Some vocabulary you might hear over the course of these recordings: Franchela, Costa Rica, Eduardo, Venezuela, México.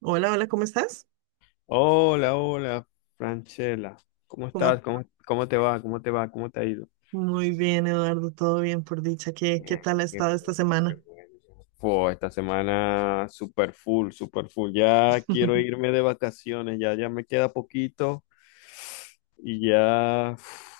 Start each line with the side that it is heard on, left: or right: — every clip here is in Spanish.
right: Hola, hola, ¿cómo estás?
left: Hola, hola, Franchela. ¿Cómo
right: ¿Cómo-
left: estás? ¿Cómo te va? ¿Cómo te ha ido?
right: Muy bien, Eduardo, todo bien por dicha. ¿Qué tal
left: Ay,
right: ha
left: qué bien,
right: estado esta
left: qué
right: semana?
left: bien. Fue esta semana super full, super full. Ya quiero irme de vacaciones, ya, ya me queda poquito y ya, uf,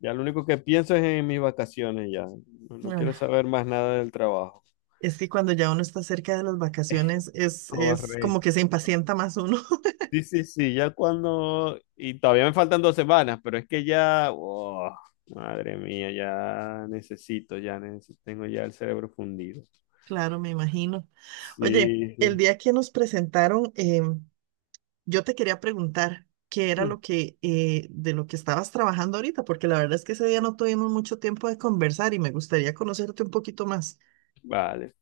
left: ya lo único que pienso es en mis vacaciones ya. No, no quiero
right: Ah,
left: saber más nada del trabajo.
right: es que cuando ya uno está cerca de las vacaciones es como que
left: Correcto.
right: se impacienta más uno.
left: Sí, sí, sí, ya y todavía me faltan 2 semanas, pero es que oh, madre mía, ya necesito, tengo ya el cerebro fundido.
right: Claro, me imagino. Oye,
left: Sí,
right: el
left: sí.
right: día que nos presentaron, yo te quería preguntar qué era
left: Mm,
right: lo que de lo que estabas trabajando ahorita, porque la verdad es que ese día no tuvimos mucho tiempo de conversar y me gustaría conocerte un poquito más.
left: vale.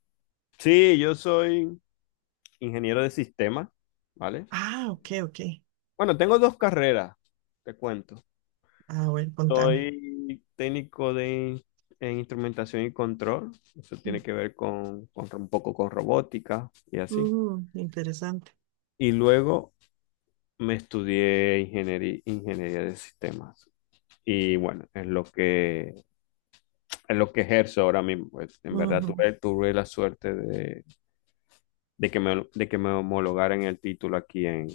left: Sí, yo soy ingeniero de sistemas, ¿vale?
right: Ah, ok, ok.
left: Bueno, tengo dos carreras, te cuento.
right: Ah, bueno, contame.
left: Soy técnico de en instrumentación y control. Eso tiene que ver con, un poco con robótica y así.
right: Mm, interesante.
left: Y luego me estudié ingeniería, de sistemas. Y bueno, es lo que ejerzo ahora mismo, pues. En verdad
right: Ujú.
left: tuve la suerte de que me homologaran el título aquí en,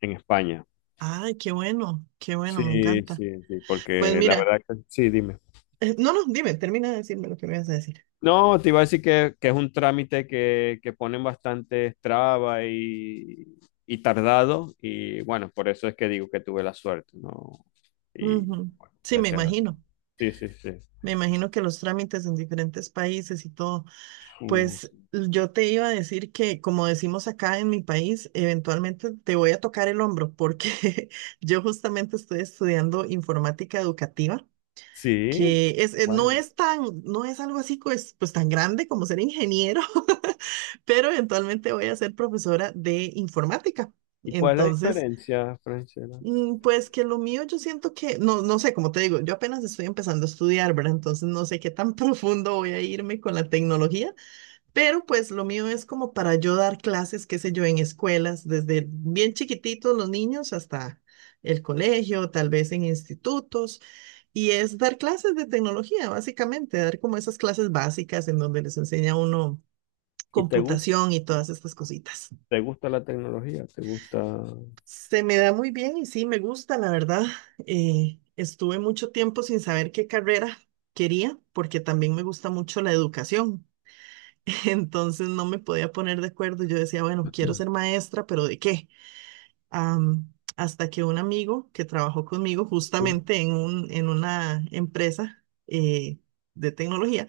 left: en España.
right: Ay, qué bueno, me
left: Sí,
right: encanta.
left: sí, sí,
right: Pues
left: porque la
right: mira,
left: verdad que sí, dime.
right: no, no, dime, termina de decirme lo que me vas a decir.
left: No, te iba a decir que es un trámite que ponen bastante trabas y tardado. Y bueno, por eso es que digo que tuve la suerte, ¿no? Y
right: Ujú.
left: bueno,
right: Sí,
left: gracias. Sí, sí, sí.
right: me imagino que los trámites en diferentes países y todo,
left: Mm,
right: pues yo te iba a decir que como decimos acá en mi país, eventualmente te voy a tocar el hombro porque yo justamente estoy estudiando informática educativa.
left: sí,
right: Que es, no
left: bueno.
right: es tan, no es algo así pues tan grande como ser ingeniero, pero eventualmente voy a ser profesora de informática.
left: ¿Y cuál es la
right: Entonces,
left: diferencia, Francela?
right: mm, pues que lo mío yo siento que, no, no sé, como te digo, yo apenas estoy empezando a estudiar, ¿verdad? Entonces no sé qué tan profundo voy a irme con la tecnología, pero pues lo mío es como para yo dar clases, qué sé yo, en escuelas, desde bien chiquititos los niños hasta el colegio, tal vez en institutos, y es dar clases de tecnología, básicamente, dar como esas clases básicas en donde les enseña a uno
left: ¿Y te gusta,
right: computación y todas estas cositas.
left: te gusta la tecnología? ¿Te gusta?
right: Se me da muy bien y sí, me gusta, la verdad. Estuve mucho tiempo sin saber qué carrera quería, porque también me gusta mucho la educación. Entonces no me podía poner de acuerdo. Yo decía, bueno, quiero ser maestra, pero ¿de qué? Hasta que un amigo que trabajó conmigo
left: Sí.
right: justamente en una empresa de tecnología,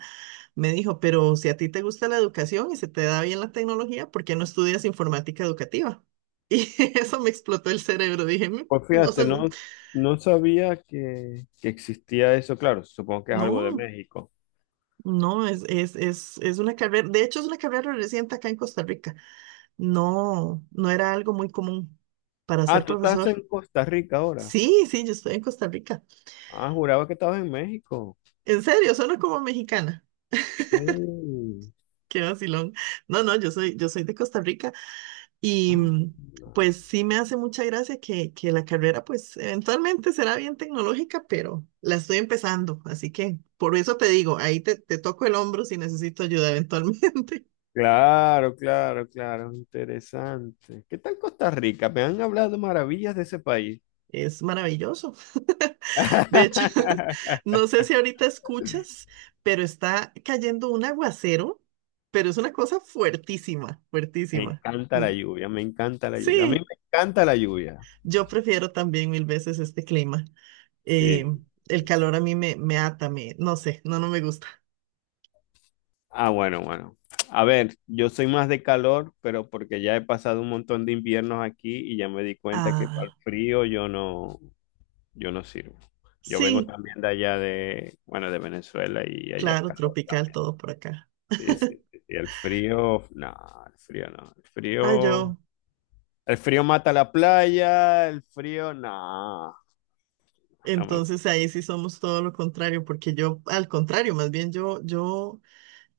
right: me dijo, pero si a ti te gusta la educación y se te da bien la tecnología, ¿por qué no estudias informática educativa? Y eso me explotó el cerebro. Dije, "Mm,
left: Pues
right: no
left: fíjate,
right: sé, mm".
left: no, no sabía que existía eso. Claro, supongo que es algo de
right: No,
left: México.
right: no, es una carrera, de hecho es una carrera reciente acá en Costa Rica. No, no era algo muy común para
left: Ah,
right: ser
left: tú estás
right: profesor.
left: en Costa Rica ahora.
right: Sí, sí, yo estoy en Costa Rica.
left: Ah, juraba que estabas en México.
right: En serio, suena como mexicana.
left: Sí.
right: Qué vacilón. No, no, yo soy de Costa Rica. Y
left: Ah,
right: mm, pues sí me hace mucha gracia que la carrera pues eventualmente será bien tecnológica, pero la estoy empezando, así que por eso te digo, ahí te toco el hombro si necesito ayuda eventualmente.
left: claro, claro, claro, interesante. ¿Qué tal Costa Rica? Me han hablado maravillas de ese país.
right: Es maravilloso. De hecho, no sé si ahorita escuchas, pero está cayendo un aguacero, pero es una cosa fuertísima,
left: Me
right: fuertísima.
left: encanta
right: Mm,
left: la lluvia, me encanta la lluvia. A mí
right: sí,
left: me encanta la lluvia.
right: yo prefiero también mil veces este clima. Eh,
left: Sí,
right: el
left: sí, sí.
right: calor a mí me ata, me, no sé, no, no me gusta.
left: Ah, bueno, bueno. A ver, yo soy más de calor, pero porque ya he pasado un montón de inviernos aquí y ya me di cuenta que para el
right: Ah,
left: frío yo no sirvo. Yo vengo
right: sí,
left: también de allá de, bueno, de Venezuela y allá es
right: claro,
left: calor
right: tropical
left: también.
right: todo por acá.
left: Sí, sí, sí, sí. El frío, no, el frío no. El
right: Ah,
left: frío,
right: yo,
left: el frío mata la playa, el frío, no, no me gusta.
right: entonces ahí sí somos todo lo contrario, porque yo, al contrario, más bien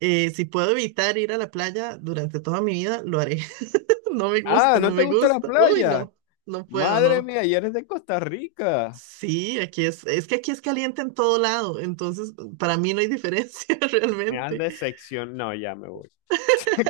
right: si puedo evitar ir a la playa durante toda mi vida, lo haré. No me
left: Ah,
right: gusta, no
left: ¿no te
right: me
left: gusta la
right: gusta. Uy,
left: playa?
right: no, no puedo,
left: Madre
right: no.
left: mía, y eres de Costa Rica.
right: Sí, aquí es que aquí es caliente en todo lado, entonces para mí no hay diferencia
left: Me has
right: realmente.
left: decepcionado. No, ya me voy.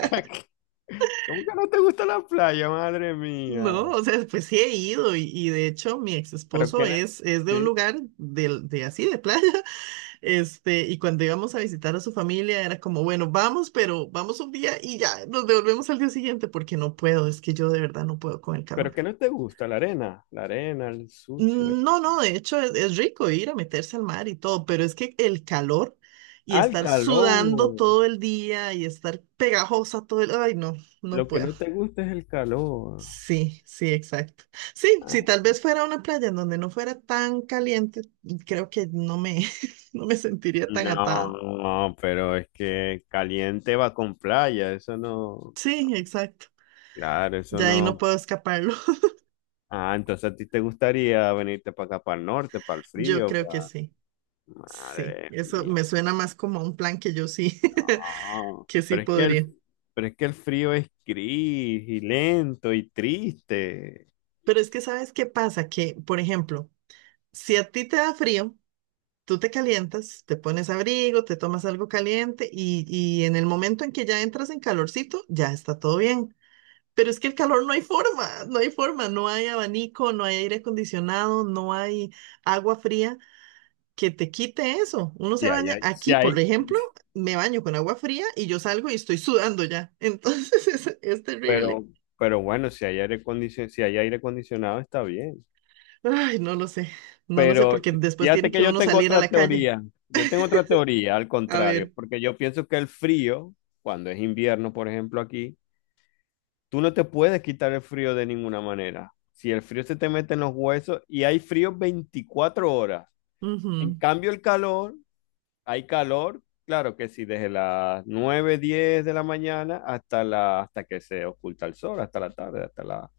left: ¿Cómo que no te gusta la playa, madre mía?
right: No, o sea, pues sí he ido y de hecho mi ex
left: Pero
right: esposo
left: que no,
right: es de un
left: sí,
right: lugar de así, de playa, este, y cuando íbamos a visitar a su familia era como, bueno, vamos, pero vamos un día y ya nos devolvemos al día siguiente porque no puedo, es que yo de verdad no puedo con el
left: pero
right: calor.
left: que no te gusta la arena, el sucio.
right: No, no, de hecho es rico ir a meterse al mar y todo, pero es que el calor y
left: Ah, el
right: estar sudando
left: calor.
right: todo el día y estar pegajosa todo el, ay, no, no
left: Lo que
right: puedo.
left: no te gusta es el calor.
right: Sí, sí, exacto. Sí,
left: Ah,
right: si tal vez fuera una playa en donde no fuera tan caliente, creo que no me, no me sentiría tan atada.
left: no, pero es que caliente va con playa, eso no.
right: Sí, exacto.
left: Claro, eso
right: Ya ahí no
left: no.
right: puedo escaparlo.
left: Ah, entonces a ti te gustaría venirte para acá, para el norte, para el
right: Yo
left: frío,
right: creo que
left: para...
right: sí. Sí,
left: Madre
right: eso
left: mía.
right: me suena más como a un plan que yo sí,
left: No,
right: que sí
left: pero es que el,
right: podría.
left: pero es que el frío es gris y lento y triste.
right: Pero es que ¿sabes qué pasa? Que, por ejemplo, si a ti te da frío, tú te calientas, te pones abrigo, te tomas algo caliente y en el momento en que ya entras en calorcito, ya está todo bien. Pero es que el calor no hay forma, no hay forma, no hay abanico, no hay aire acondicionado, no hay agua fría que te quite eso. Uno
left: Si
right: se
left: hay,
right: baña
left: ai- si
right: aquí, por
left: hay,
right: ejemplo, me baño con agua fría y yo salgo y estoy sudando ya. Entonces es terrible.
left: pero, pero bueno, si hay aire acondicionado, si hay aire acondicionado está bien.
right: Ay, no lo sé, no lo sé
left: Pero
right: porque después tiene
left: fíjate que
right: que
left: yo
right: uno
left: tengo
right: salir a
left: otra
right: la calle.
left: teoría. Yo tengo otra teoría, al
right: A
left: contrario,
right: ver.
left: porque yo pienso que el frío, cuando es invierno, por ejemplo, aquí, tú no te puedes quitar el frío de ninguna manera. Si el frío se te mete en los huesos y hay frío 24 horas. En
right: Ujú,
left: cambio, el calor Hay calor, claro que sí, desde las 9, 10 de la mañana hasta hasta que se oculta el sol, hasta la tarde, hasta las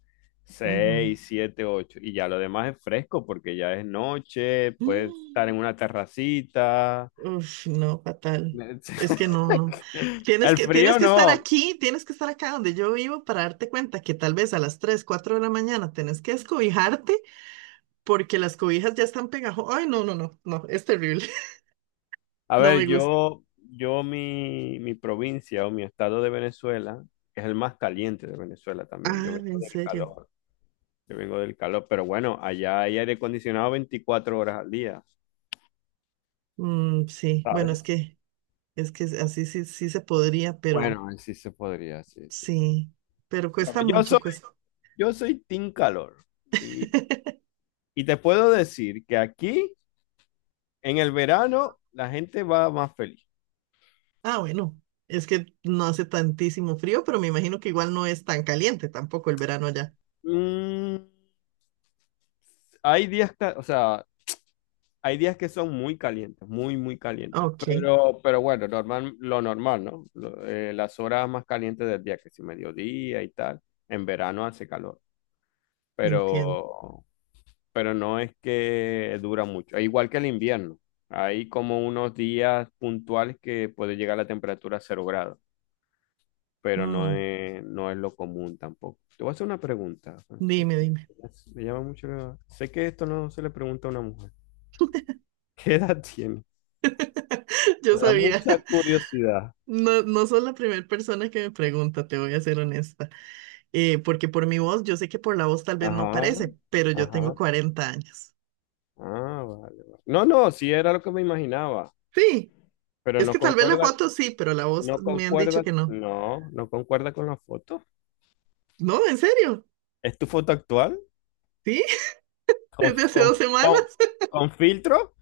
right: ujú.
left: 6, 7, 8, y ya lo demás es fresco porque ya es noche, puedes estar en una terracita.
right: Uf, no, fatal. Es que no, no. Tienes
left: El
right: que, tienes
left: frío
right: que estar
left: no.
right: aquí, tienes que estar acá donde yo vivo para darte cuenta que tal vez a las 3, 4 de la mañana tenés que escobijarte porque las cobijas ya están pegajosas. Ay, no, no, no, no, es terrible.
left: A
right: No
left: ver,
right: me gusta.
left: yo mi provincia o mi estado de Venezuela es el más caliente de Venezuela también. Yo
right: Ah,
left: vengo
right: en
left: del
right: serio.
left: calor. Yo vengo del calor, pero bueno, allá hay aire acondicionado 24 horas al día,
right: Mm, sí, bueno, es
left: ¿sabes?
right: que, es que así sí, sí se podría, pero
left: Bueno, sí se podría, sí, sí, sí.
right: sí, pero
left: Bueno,
right: cuesta
left: yo
right: mucho,
left: soy,
right: cuesta.
left: yo soy team calor y, y te puedo decir que aquí en el verano la gente va más feliz.
right: Ah, bueno, es que no hace tantísimo frío, pero me imagino que igual no es tan caliente tampoco el verano allá.
left: Mm, hay días, o sea, hay días que son muy calientes, muy, muy calientes,
right: Ok.
left: pero bueno, normal, lo normal, ¿no? Las horas más calientes del día, que si mediodía y tal, en verano hace calor,
right: Entiendo.
left: pero... pero no es que dura mucho. E igual que el invierno, hay como unos días puntuales que puede llegar la temperatura a 0 grados, pero no
right: Mm,
left: es, no es lo común tampoco. Te voy a hacer una pregunta, Francela.
right: dime, dime.
left: Me llama mucho la- Sé que esto no se le pregunta a una mujer. ¿Qué edad tiene?
right: Yo
left: Me da
right: sabía.
left: mucha curiosidad.
right: No, no sos la primera persona que me pregunta, te voy a ser honesta. Porque por mi voz, yo sé que por la voz tal vez no
left: Ajá,
right: parece, pero yo tengo
left: ajá.
right: 40 años.
left: Ah, vale, vale. No, no, sí era lo que me imaginaba,
right: Sí,
left: pero
right: es que
left: no
right: tal vez la
left: concuerda,
right: foto sí, pero la voz
left: no
right: me han dicho
left: concuerda,
right: que no.
left: no, no concuerda con la foto.
right: No, en serio.
left: ¿Es tu foto actual?
right: Sí,
left: con,
right: desde hace
left: con,
right: 2 semanas.
left: con- con filtro.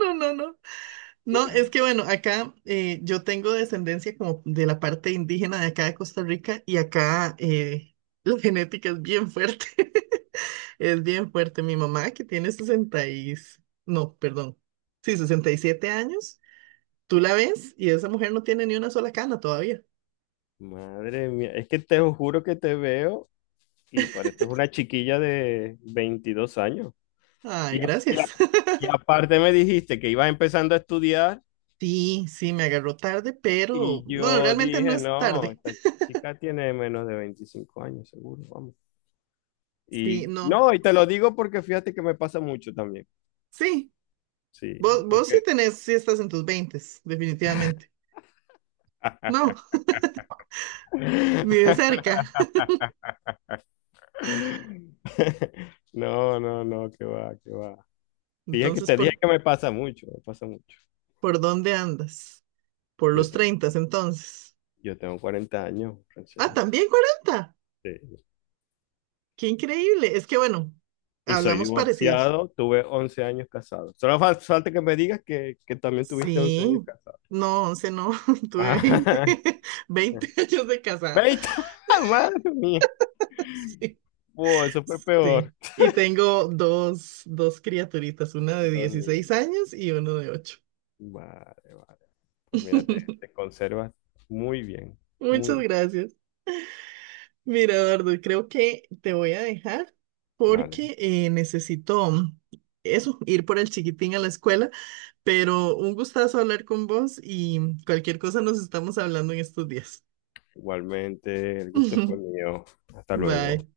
right: No, no, no, no, no. No, es que bueno, acá yo tengo descendencia como de la parte indígena de acá de Costa Rica y acá la genética es bien fuerte. Es bien fuerte. Mi mamá, que tiene 60 y... No, perdón. Sí, 67 años. Tú la ves y esa mujer no tiene ni una sola cana todavía.
left: Madre mía, es que te juro que te veo y pareces una chiquilla de 22 años.
right: Ay,
left: Y, a- y a-
right: gracias.
left: y aparte me dijiste que ibas empezando a estudiar
right: Sí, sí, me agarró tarde, pero
left: y
right: bueno,
left: yo
right: realmente no
left: dije,
right: es
left: no,
right: tarde.
left: esta chica tiene menos de 25 años, seguro, vamos.
right: Sí,
left: Y
right: no.
left: no, y te lo digo porque fíjate que me pasa mucho también.
right: Sí,
left: Sí,
right: vos sí
left: porque.
right: tenés, sí estás en tus veintes definitivamente. No, ni de cerca.
left: No, no, no, que va, que va. Dije que
right: Entonces,
left: te dije
right: ¿por,
left: que me pasa mucho, me pasa mucho.
right: por dónde andas? Por
left: Yo
right: los
left: tengo,
right: treintas entonces.
left: yo tengo 40 años,
right: Ah,
left: Francela.
right: también 40.
left: Sí.
right: Qué increíble. Es que bueno,
left: Y soy
right: hablamos parecidos.
left: divorciado, tuve 11 años casado. Solo falta que me digas que, también tuviste 11 años
right: Sí,
left: casado.
right: no, 11 no,
left: Ah,
right: tuve 20 20 años de casada.
left: ¡Veita! ¡Madre mía!
right: Sí,
left: Wow, eso fue
right: sí.
left: peor.
right: Y tengo dos criaturitas, una de
left: Dos
right: 16
left: niños.
right: años y uno de 8.
left: Vale, vale. Pues mira, te, te conservas muy bien, muy
right: Muchas
left: bien.
right: gracias. Mira, Eduardo, creo que te voy a dejar
left: Vale.
right: porque necesito mm, eso, ir por el chiquitín a la escuela, pero un gustazo hablar con vos y cualquier cosa nos estamos hablando en estos días.
left: Igualmente, el gusto fue mío. Hasta luego.
right: Bye.